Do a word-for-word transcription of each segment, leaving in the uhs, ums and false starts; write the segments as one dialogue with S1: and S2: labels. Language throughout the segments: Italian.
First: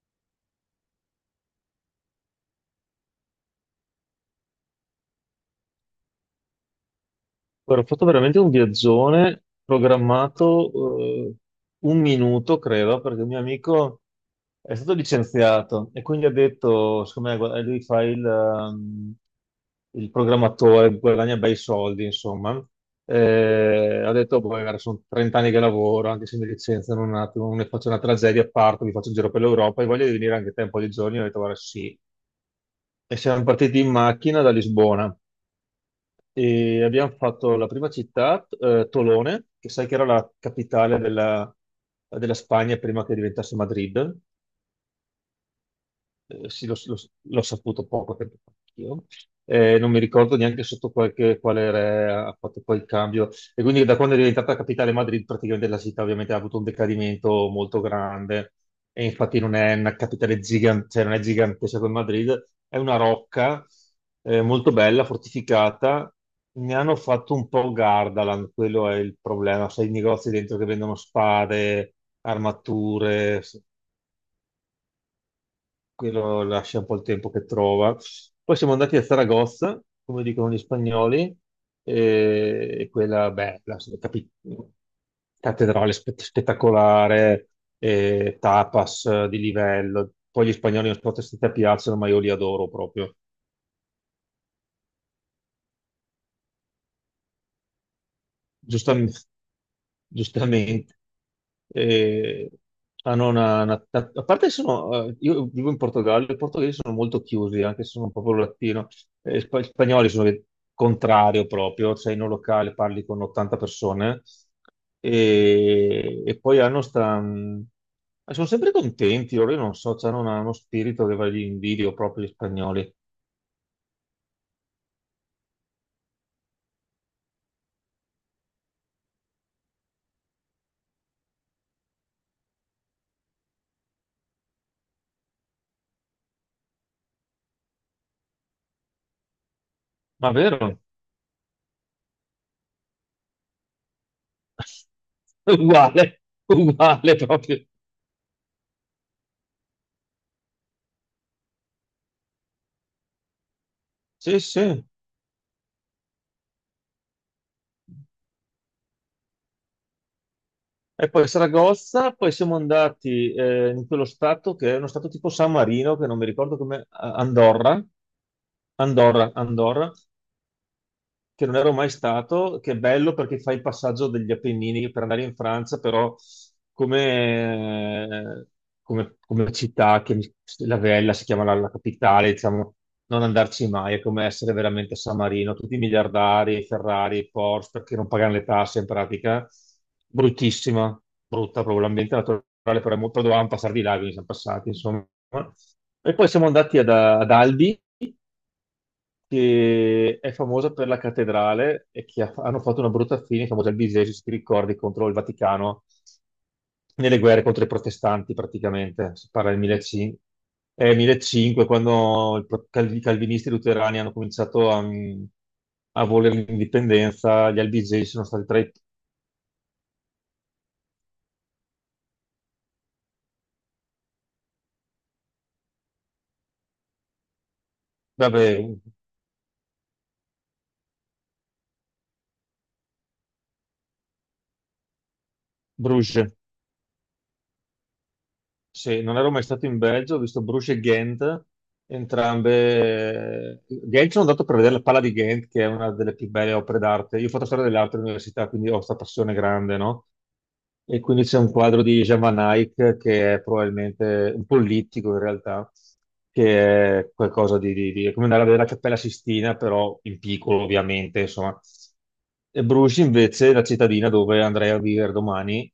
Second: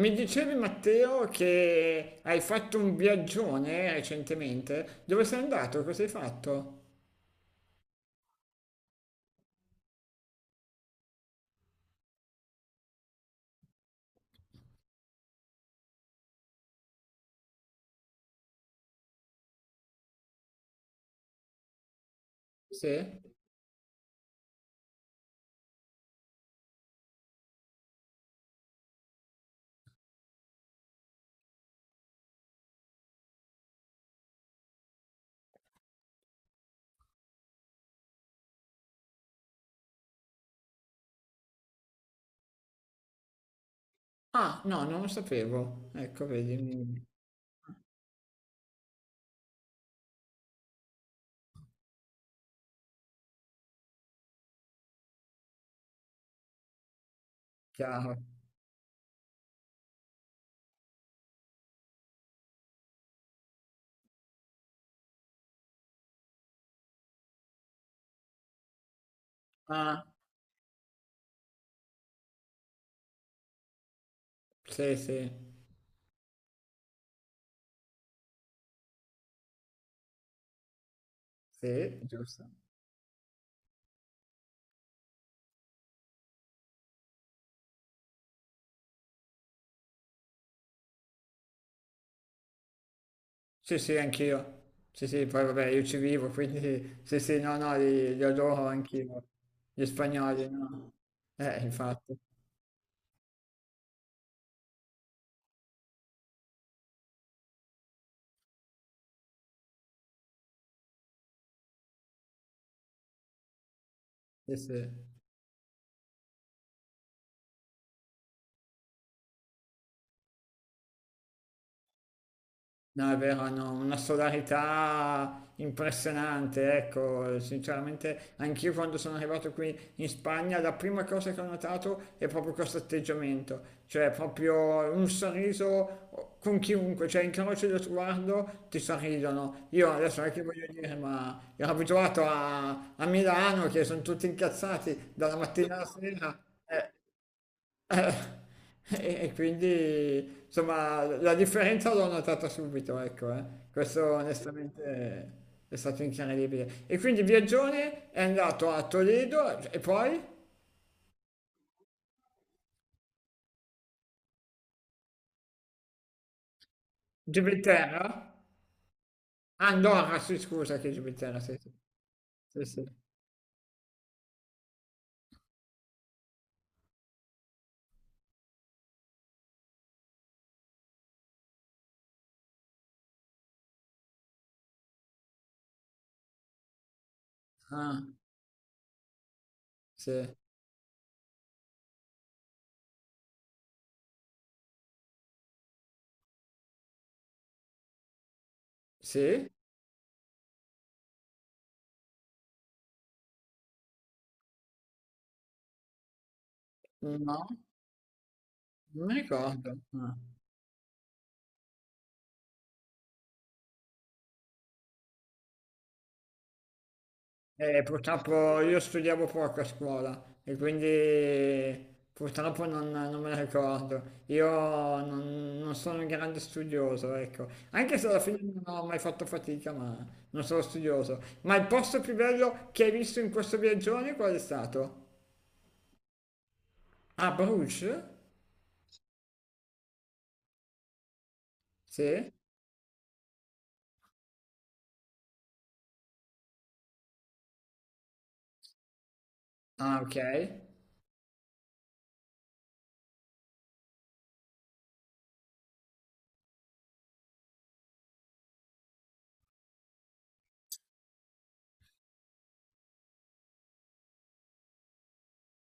S1: Mi dicevi Matteo che hai fatto un viaggione recentemente? Dove sei andato? Cosa hai fatto?
S2: Guarda, ho fatto veramente un viaggione programmato eh, un minuto, credo, perché un mio amico è stato licenziato e quindi ha detto, secondo me, guarda, lui fa il, ehm, il programmatore, guadagna bei soldi, insomma.
S1: Sì?
S2: Eh, ha detto, boh, guarda, sono 30 anni che lavoro, anche se mi licenziano un attimo, non ne faccio una tragedia, parto, mi faccio un giro per l'Europa e voglio venire anche te un po' di giorni. Ho detto, guarda, sì. E siamo partiti in macchina da Lisbona e abbiamo fatto la prima città, eh, Tolone, che sai che era la capitale della, della Spagna prima che diventasse Madrid.
S1: Ah, no, non lo sapevo. Ecco,
S2: Eh,
S1: vedi,
S2: sì, l'ho l'ho-
S1: mi-
S2: l'ho saputo poco tempo fa anch'io. Eh, non mi ricordo neanche sotto qualche- quale re ha fatto poi il cambio. E quindi da quando è diventata capitale Madrid, praticamente la città ovviamente ha avuto un decadimento molto
S1: chiaro.
S2: grande. E infatti non è una capitale gigante, cioè non è gigantesca come Madrid, è una rocca eh, molto bella, fortificata. Ne hanno fatto un po' Gardaland, quello è il problema. Sai, i
S1: Ah,
S2: negozi dentro che vendono spade, armature,
S1: sì, sì,
S2: quello lascia un po' il tempo che trova. Poi siamo andati a Zaragoza, come dicono gli spagnoli,
S1: sì, giusto.
S2: e e quella, beh, la capi- cattedrale spe- spettacolare, e tapas eh, di livello. Poi gli spagnoli non so se ti piacciono, ma io li adoro proprio.
S1: Sì, sì, anch'io. Sì, sì, poi vabbè, io ci vivo, quindi sì, sì, no, no, li, li adoro
S2: Giustamente,
S1: anch'io. Gli spagnoli, no?
S2: giustamente.
S1: Eh, infatti,
S2: Eh, Hanno una, una- a parte che sono, eh, io vivo in Portogallo, i portoghesi sono molto chiusi, anche se sono proprio latino. Eh, spa- gli spagnoli sono il contrario proprio, cioè in un locale parli con 80 persone
S1: sì, sì.
S2: e, e poi hanno sta... mh, sono sempre contenti, loro io non so, cioè hanno una- uno spirito che va lì in video proprio gli spagnoli.
S1: No, è vero, hanno una solarità impressionante, ecco, sinceramente anch'io quando sono arrivato qui in Spagna la prima cosa che ho notato è proprio questo atteggiamento, cioè proprio un sorriso con chiunque, cioè incroci lo sguardo, ti sorridono. Io adesso non è
S2: Ma
S1: che voglio
S2: vero?
S1: dire, ma ero abituato a, a Milano che sono tutti incazzati dalla mattina alla
S2: Uguale,
S1: sera. eh,
S2: uguale proprio.
S1: eh, E e quindi insomma la differenza l'ho notata subito, ecco, eh. Questo
S2: Sì, sì.
S1: onestamente è stato incredibile. E quindi Viaggione è andato a Toledo e poi
S2: E poi Saragozza, poi siamo andati eh, in quello stato che è uno stato tipo San Marino, che non mi ricordo come, eh, Andorra,
S1: Gibilterra?
S2: Andorra,
S1: Ah,
S2: Andorra,
S1: Andorra, sì, scusa che Gibilterra,
S2: che
S1: sì,
S2: non
S1: sì,
S2: ero mai stato,
S1: sì.
S2: che è
S1: sì.
S2: bello perché fai il passaggio degli Appennini per andare in Francia, però come, come- come città, che mi- la Vella si chiama la, la capitale, diciamo, non andarci mai, è come essere veramente a San Marino, tutti i miliardari, Ferrari, Porsche, perché
S1: Ah,
S2: non pagano le tasse in pratica,
S1: sì,
S2: bruttissima, brutta proprio l'ambiente naturale, però, è mo- però dovevamo passare di là, quindi siamo passati, insomma. E poi siamo andati ad ad Albi,
S1: sì,
S2: che è famosa per la cattedrale e che ha- hanno fatto una brutta fine, famosa al Bisesio, se ti ricordi, contro il Vaticano, nelle guerre
S1: no,
S2: contro i protestanti
S1: non
S2: praticamente,
S1: mi
S2: si parla del
S1: ricordo. Ah.
S2: millecinquecento, eh, millecinquecento quando il pro- cal- i calvinisti luterani hanno cominciato a, mm, a volere l'indipendenza, gli
S1: Eh,
S2: albigesi sono stati tra
S1: purtroppo
S2: i...
S1: io studiavo poco a scuola e quindi purtroppo non, non me la ricordo. Io non, non sono un grande studioso, ecco. Anche se alla fine non
S2: Vabbè,
S1: ho mai fatto fatica, ma non sono studioso. Ma il posto più bello che hai visto in questo viaggione qual è stato?
S2: Bruges.
S1: Ah, Bruges?
S2: Sì, non ero mai stato in Belgio, ho visto Bruges e Ghent,
S1: Sì.
S2: entrambe. Ghent, sono andato per vedere la Pala di Ghent, che è una delle più belle opere d'arte. Io ho fatto storia delle altre università, quindi ho questa passione grande,
S1: Ah,
S2: no?
S1: ok.
S2: E quindi c'è un quadro di Jean Van Eyck, che è probabilmente un politico in realtà, che è qualcosa di, di- di- è come andare a vedere la Cappella Sistina, però in piccolo, ovviamente, insomma. E Bruges invece è la cittadina dove andrei a vivere domani,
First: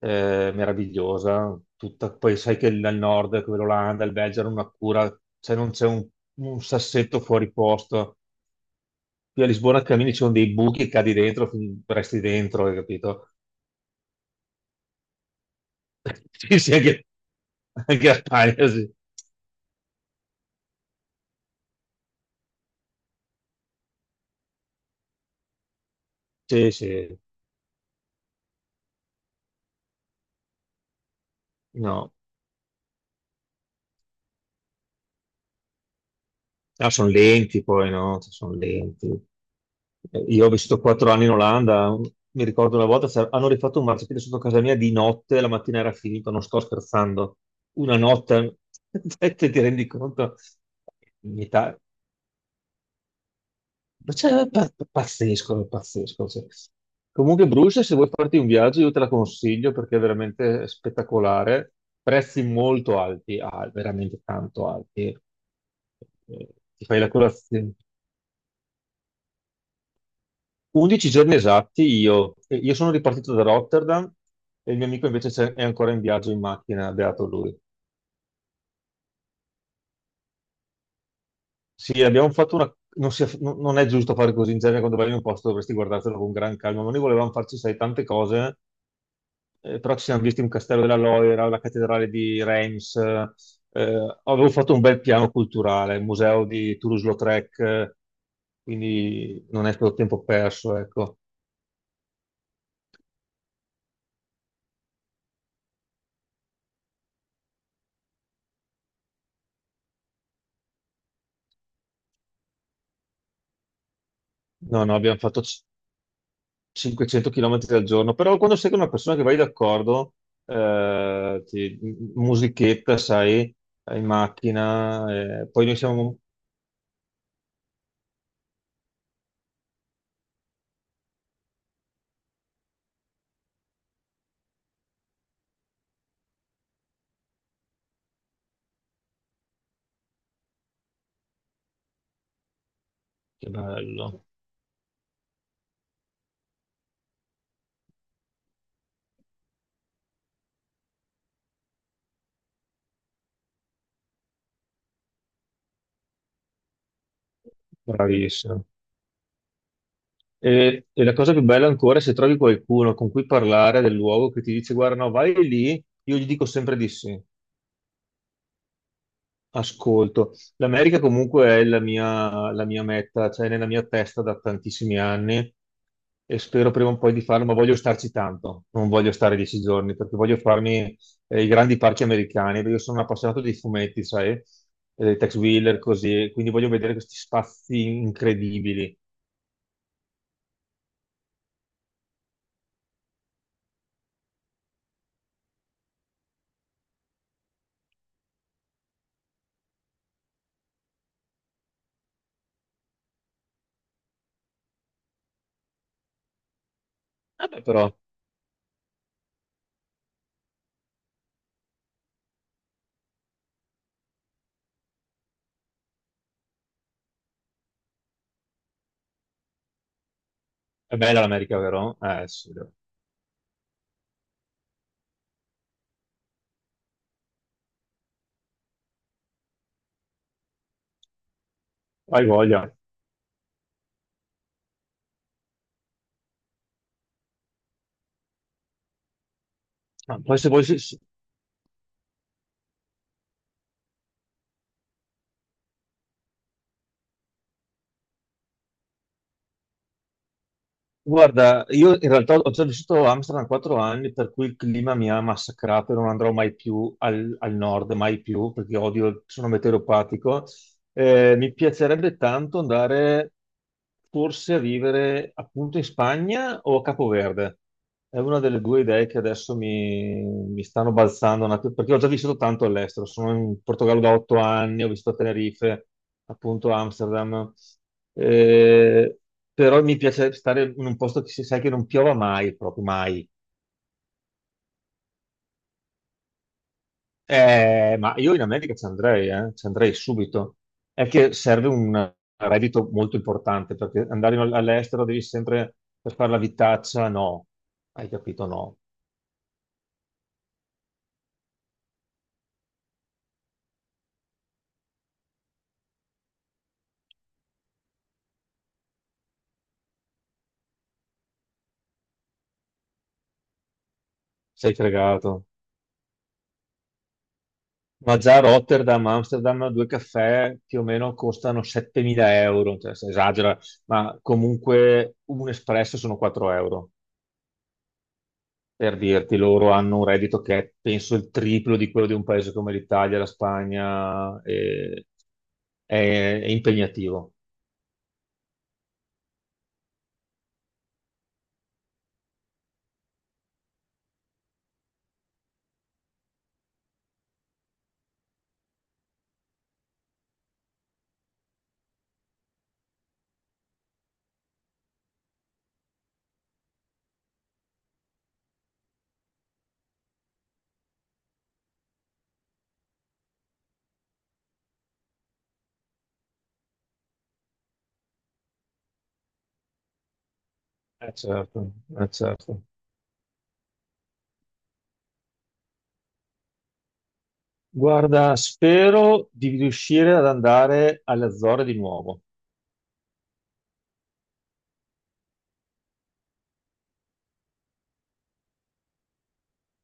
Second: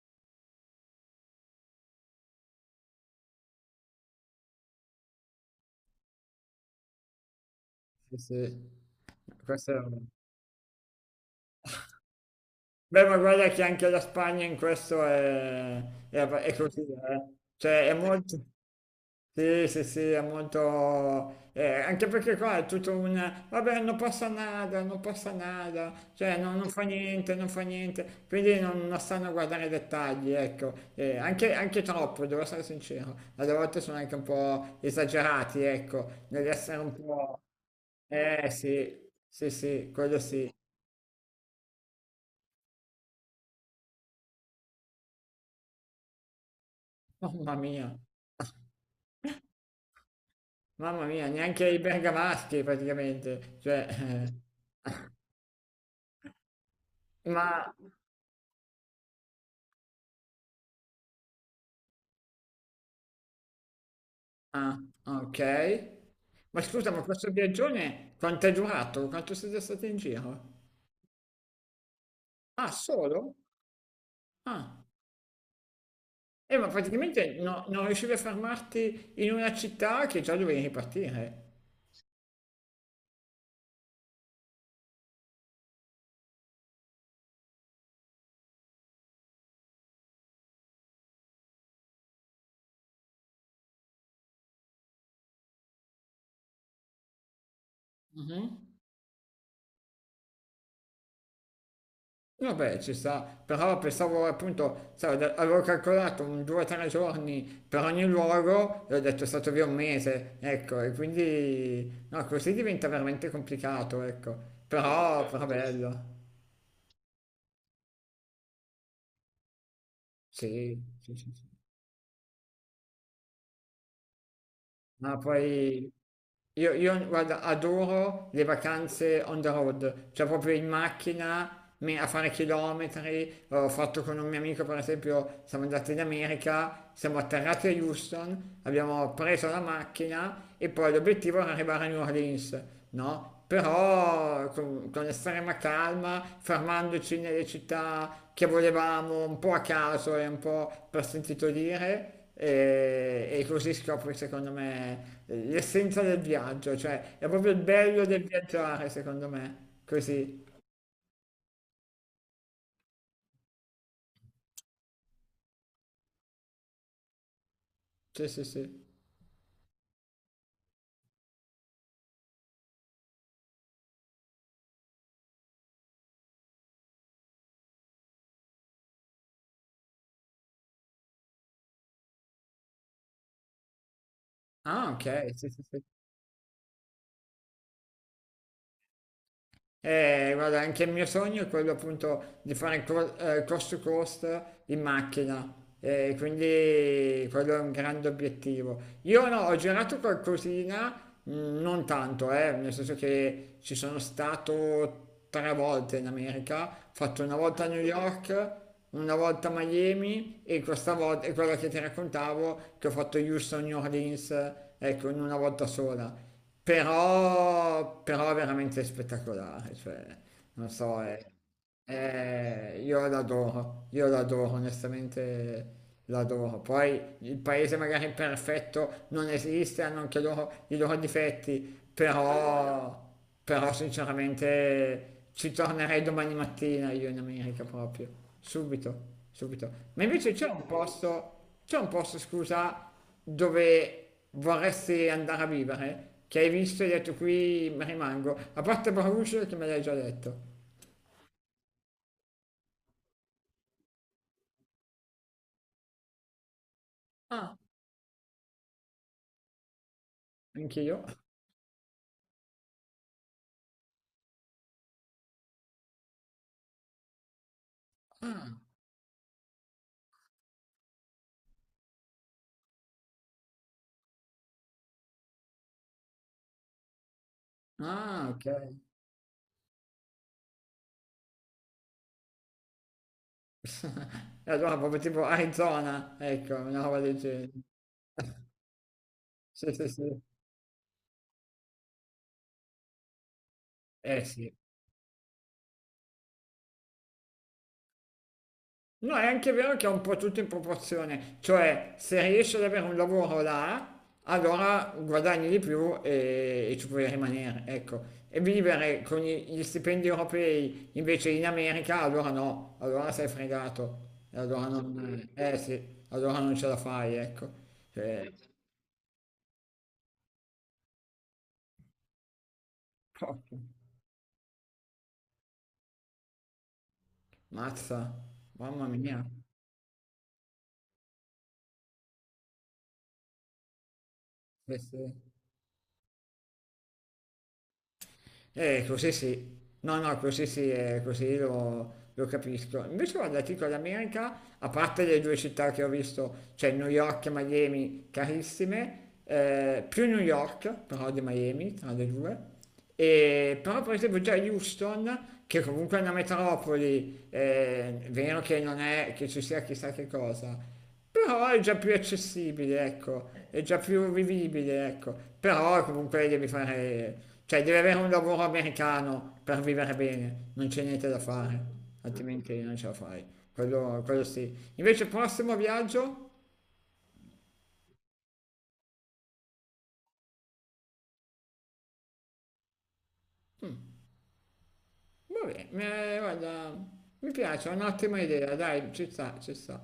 S2: eh, meravigliosa, tutta, poi sai che il- al nord, che l'Olanda, il Belgio hanno una cura, cioè non c'è un, un sassetto fuori
S1: Sì,
S2: posto.
S1: sì.
S2: Qui a
S1: Questo
S2: Lisbona
S1: è...
S2: cammini, ci sono dei buchi, e cadi dentro, fin- resti dentro, hai
S1: Beh, ma
S2: capito?
S1: guarda che anche la Spagna in questo è, è ab- è
S2: Sì, sì,
S1: così,
S2: anche,
S1: eh. Cioè è
S2: anche a
S1: molto...
S2: Spagna, sì.
S1: Sì, sì, sì, è molto... eh, anche perché qua è tutto un... Vabbè, non passa nada, non passa nada, cioè non, non
S2: Sì,
S1: fa
S2: sì,
S1: niente, non fa niente. Quindi non, non stanno a guardare i dettagli, ecco. Eh, anche, anche
S2: no.
S1: troppo, devo essere sincero. Alle volte sono anche un po' esagerati, ecco, nell'essere
S2: Ah,
S1: un
S2: sono
S1: po'...
S2: lenti poi, no?
S1: Eh
S2: Sono
S1: sì,
S2: lenti.
S1: sì, sì, quello
S2: Eh, Io ho
S1: sì.
S2: vissuto quattro anni in Olanda, mi ricordo una volta c'era- hanno rifatto un marciapiede sotto casa mia di notte, la mattina era finito, non sto scherzando.
S1: Mamma mia.
S2: Una notte, te ti rendi conto?
S1: Mamma mia,
S2: In
S1: neanche i
S2: Italia-
S1: bergamaschi praticamente. Cioè,
S2: ma cioè, è pa- pazzesco, è pazzesco, cioè.
S1: eh,
S2: Comunque,
S1: ma...
S2: Bruce, se vuoi farti un viaggio, io te la consiglio perché è veramente spettacolare. Prezzi molto alti, ah, veramente tanto
S1: Ah,
S2: alti.
S1: ok.
S2: Eh,
S1: Ma
S2: Ti
S1: scusa,
S2: fai
S1: ma
S2: la
S1: questo
S2: colazione.
S1: viaggione quanto è durato? Quanto siete stati in giro?
S2: 11 giorni esatti io, e
S1: Ah,
S2: io sono
S1: solo?
S2: ripartito da Rotterdam, e il
S1: Ah,
S2: mio amico invece c'è- è ancora in viaggio in
S1: eh, ma
S2: macchina, beato
S1: praticamente
S2: lui.
S1: no- non riuscivi a fermarti in una città che già dovevi ripartire.
S2: Sì, abbiamo fatto una... Non, si- non- non è giusto fare così, in genere quando vai in un posto dovresti guardartelo con gran calma, ma noi volevamo farci, sai, tante cose, eh, però ci siamo visti un castello della Loira, la cattedrale di Reims, eh, avevo fatto un bel piano culturale, il museo di Toulouse-Lautrec, eh, quindi non è stato tempo perso, ecco.
S1: Vabbè, ci sta, però pensavo appunto, sai, da- avevo calcolato un due tre giorni per ogni luogo e ho detto è stato via un mese, ecco, e quindi no, così diventa veramente complicato, ecco. No, però,
S2: No, no, abbiamo
S1: vabbè, però
S2: fatto
S1: ma questo... bello,
S2: cinquecento chilometri al giorno, però quando sei con una persona che vai d'accordo,
S1: sì, sì, sì,
S2: eh,
S1: sì.
S2: ti- musichetta, sai, in
S1: Ma
S2: macchina, eh, poi noi
S1: poi
S2: siamo...
S1: Io, io, guarda, adoro le vacanze on the road, cioè proprio in macchina, me- a fare chilometri. Ho fatto con un mio amico, per esempio, siamo andati in America, siamo atterrati a Houston, abbiamo preso la macchina e poi l'obiettivo era arrivare a New Orleans, no?
S2: Che bello,
S1: Però con, con estrema calma, fermandoci nelle città che volevamo, un po' a caso e un po' per sentito dire e, e così scopri secondo me l'essenza del viaggio, cioè è proprio il bello del
S2: bravissimo.
S1: viaggiare secondo me, così,
S2: E, e la cosa più bella ancora è se trovi qualcuno con cui parlare del luogo che ti dice, guarda, no, vai lì, io gli dico sempre di sì.
S1: sì sì sì.
S2: Ascolto, l'America comunque è la mia, la mia meta, cioè nella mia testa da tantissimi anni e spero prima o poi di farlo, ma voglio starci tanto, non voglio stare dieci giorni perché voglio farmi eh, i grandi parchi americani, perché io sono un appassionato di fumetti, sai,
S1: Ah
S2: eh,
S1: ok,
S2: Tex
S1: sì sì
S2: Wheeler,
S1: sì.
S2: così, quindi voglio vedere questi spazi incredibili.
S1: Eh, guarda, anche il mio sogno è quello appunto di fare co- eh, cost to cost in macchina, eh, quindi quello è un grande obiettivo. Io no, ho girato qualcosina, mh, non tanto, eh, nel senso che ci sono stato tre volte in America, ho fatto una
S2: Vabbè,
S1: volta a New
S2: però
S1: York, una volta a Miami e questa volta, e quella che ti raccontavo, che ho fatto Houston, New Orleans, ecco, in una volta sola però, però veramente spettacolare, cioè, non
S2: è
S1: so, è,
S2: bella
S1: Vero.
S2: l'America, vero? Eh sì, dai.
S1: Eh, io l'adoro, io l'adoro, onestamente l'adoro. Poi il paese magari perfetto non esiste, hanno anche loro i loro difetti,
S2: Hai voglia.
S1: però, però sinceramente ci tornerei domani mattina io in America proprio, subito, subito. Ma
S2: Ma
S1: invece
S2: poi
S1: c'è
S2: se vuoi,
S1: un posto, c'è un posto, scusa, dove vorresti andare a vivere, che hai visto e hai detto qui mi rimango, a parte Bruges che me l'hai già detto.
S2: guarda, io in realtà ho già vissuto a Amsterdam quattro anni, per cui il clima mi ha massacrato e non andrò mai più al, al nord, mai più, perché odio, sono meteoropatico.
S1: Anche io?
S2: Eh, mi piacerebbe tanto andare forse a vivere appunto in Spagna o a Capoverde. È una delle due idee che adesso mi, mi stanno balzando, un attimo, perché ho già vissuto tanto all'estero. Sono in Portogallo da otto anni, ho vissuto a Tenerife, appunto Amsterdam.
S1: Ah, ok.
S2: Eh, Però mi piace stare in un posto che si sai che non piova mai, proprio mai.
S1: E allora proprio tipo Arizona, ecco, una roba del genere.
S2: Eh, ma io in America ci andrei, eh, ci
S1: Sì, sì,
S2: andrei
S1: sì.
S2: subito. È che serve un reddito molto importante, perché
S1: Eh
S2: andare
S1: sì.
S2: in- all'estero devi sempre per fare la vitaccia, no. Hai capito? No.
S1: No, è anche vero che è un po' tutto in proporzione, cioè se riesci ad avere un lavoro là, allora guadagni di più e, e ci puoi rimanere, ecco. E vivere con gli gli stipendi europei invece in America, allora no, allora sei fregato. E allora
S2: Sei
S1: non,
S2: fregato.
S1: eh sì, allora non ce la fai, ecco.
S2: Ma già a Rotterdam, Amsterdam, due caffè più o meno costano settemila euro, cioè si
S1: Eh,
S2: esagera, ma comunque un espresso sono quattro euro.
S1: Mazza, mamma
S2: Per
S1: mia,
S2: dirti, loro hanno un reddito che è penso il triplo di quello di un paese come l'Italia, la Spagna,
S1: eh sì.
S2: e- è, è impegnativo.
S1: Eh, così sì, no, no, così sì, eh, così lo, lo capisco. Invece guarda, ti dico, l'America, a parte le due città che ho visto, cioè New York e Miami, carissime, eh, più New York, però di Miami, tra le due, E- però per esempio già Houston, che comunque è una metropoli, eh, è vero che non è che ci sia chissà che cosa, però è già più accessibile, ecco. Eh, è già più vivibile, ecco, però comunque devi fare, cioè devi avere un lavoro americano per vivere bene, non c'è niente
S2: Eh,
S1: da fare,
S2: certo, eh,
S1: altrimenti
S2: certo.
S1: non ce la fai, quello, quello sì. Invece prossimo viaggio?
S2: Guarda, spero di riuscire ad andare alle Azzorre di nuovo.
S1: Mm, vabbè, mi- guarda, mi piace, è un'ottima idea, dai, ci sta, ci sta.